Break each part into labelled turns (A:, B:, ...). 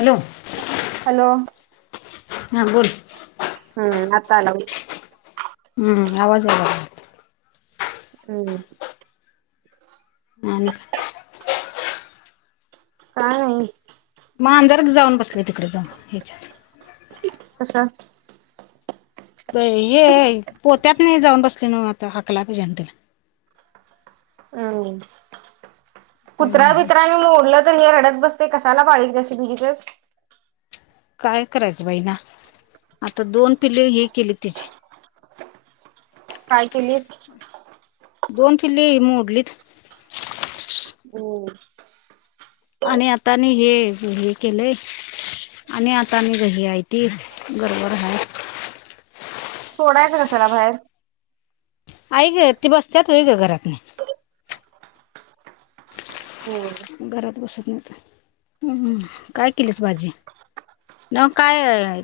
A: Hello
B: hello
A: अ बोल
B: हम्म आता आला ब
A: हम्म आवाज आला
B: हम
A: आणि काय
B: काय नाही
A: मांजर एक जाऊन बसलय तिकडे जाऊन ह्याच्यात
B: कसं
A: ये हे पोत्यात नाही जाऊन बसले ना आता हकलाय पाहिजे आणि त्याला
B: हम् कुत्रा बित्रांनी मोडलं तर रडत बसते कशला पाळील रस भीजि
A: काय करायचं बाई ना आता दोन पिल्ले हे केली तिची
B: काय केलीय
A: दोन किल्ली मोडलीत
B: होम
A: आणि आतानी हे, हे केलंय आणि आता आणि घही आहेय त गरबर आहे
B: सोडायचं कसला बाहेर
A: ऐक ती बसतत व ग घरात नाही
B: हम्म
A: घरात बसत नाही तर हम् काय केलीच बाजी न काय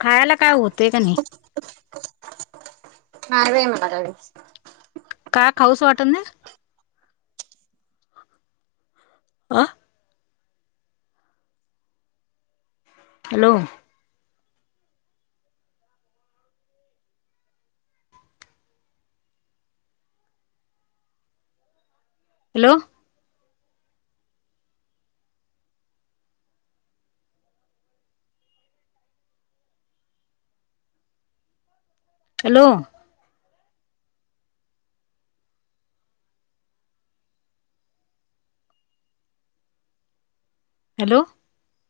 A: खायला काय होतं का नाही
B: [unintelligible]
A: काय खाऊसं वाटत नाय? आ हॅलो हॅलो हॅलो हॅलो